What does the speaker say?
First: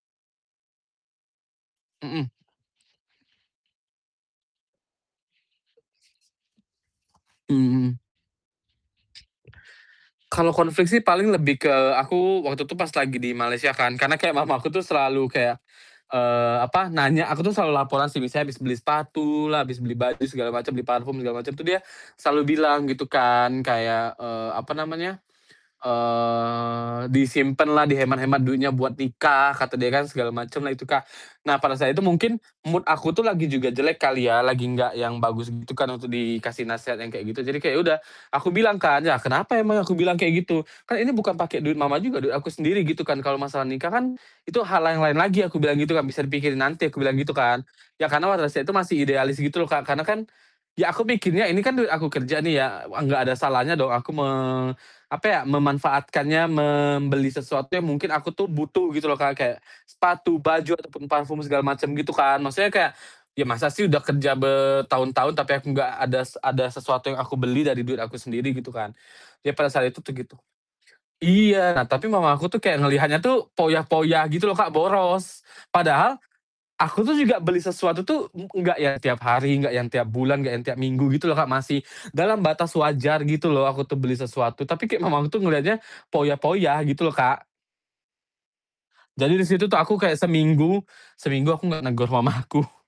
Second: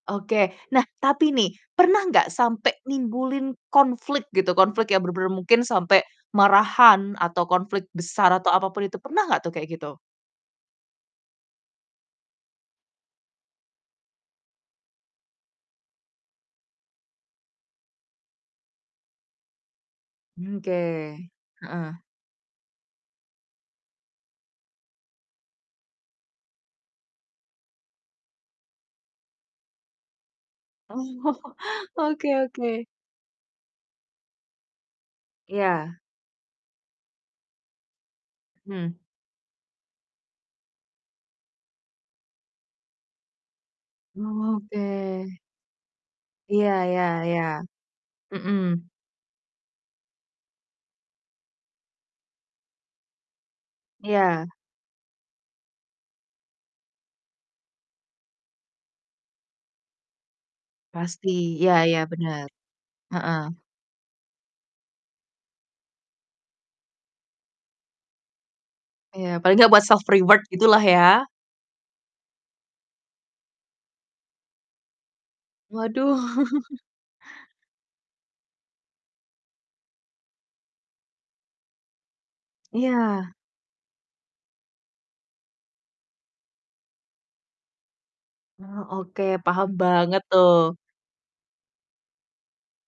Oke. Nah tapi nih, pernah Mmm. gak sampe nimbulin konflik gitu, konflik yang bener-bener mungkin sampe marahan atau konflik Mmm. besar atau apapun itu pernah gak tuh kayak gitu? Kalau konflik sih paling lebih ke aku waktu itu pas lagi di Malaysia kan, karena kayak mama aku tuh selalu kayak, eee, apa, nanya aku tuh selalu laporan sih misalnya habis beli sepatulah, habis beli baju segala Mmm, oke, macem, beli parfum segala macem tuh dia heeh. selalu bilang gitu kan kayak, eee, apa namanya, eee, "Disimpenlah, dihemat-hemat duitnya buat nikah," kata dia kan segala macemlah itu Kak. Oh, Nah pada saat itu mungkin Oke mood oke. aku tuh lagi juga jelek kali ya, lagi gak yang bagus gitu kan Iya. untuk dikasih nasehat yang kayak gitu. Jadi kayak ya udah aku bilang Hmm. kan, "Ya kenapa emangnya?" Aku bilang kayak gitu, "kan ini bukan pake duit Mama juga, duit aku sendiri gitu kan kalo masalah nikah kan itu hal yang lain Oke. lagi," aku bilang gitu kan, "bisa dipikirin Iya nanti." aku iya bilang gitu iya. kan. Ya karena pada saat itu Mhm. masih idealis gitu loh Kak, karena kan ya aku pikirnya ini kan duit aku kerja nih ya, enggak ada salahnya dong aku me Iya. apa ya, memanfaatkannya membeli sesuatu yang mungkin aku tuh butuh gitu loh Kak, kayak sepatu, baju, ataupun Pasti, parfum segala ya macem ya gitu kan, benar. maksudnya kayak ya Heeh. masa sih udah kerja bertahun-tahun, tapi aku gak adas ada sesuatu yang aku beli dari duit aku sendiri gitu kan, Iya, jadi paling gak pada buat saat itu self tuh gitu reward gitulah ya? iya, nah tapi mama aku tuh kayak ngelihatnya tuh foya-foya gitu loh Kak, boros, padahal Waduh. aku tuh juga beli sesuatu tuh e enggak yang tiap hari, enggak yang tiap bulan, enggak yang tiap minggu gitu loh Kak, masih dalam batas wajar Iya. gitu loh aku tuh beli sesuatu, tapi kayak mamahku tuh ngeliatnya foya-foya gitu loh Kak. Oh oke, Jadi di situ paham tuh aku kayak banget tuh. seminggu seminggu aku gak negor mamaku.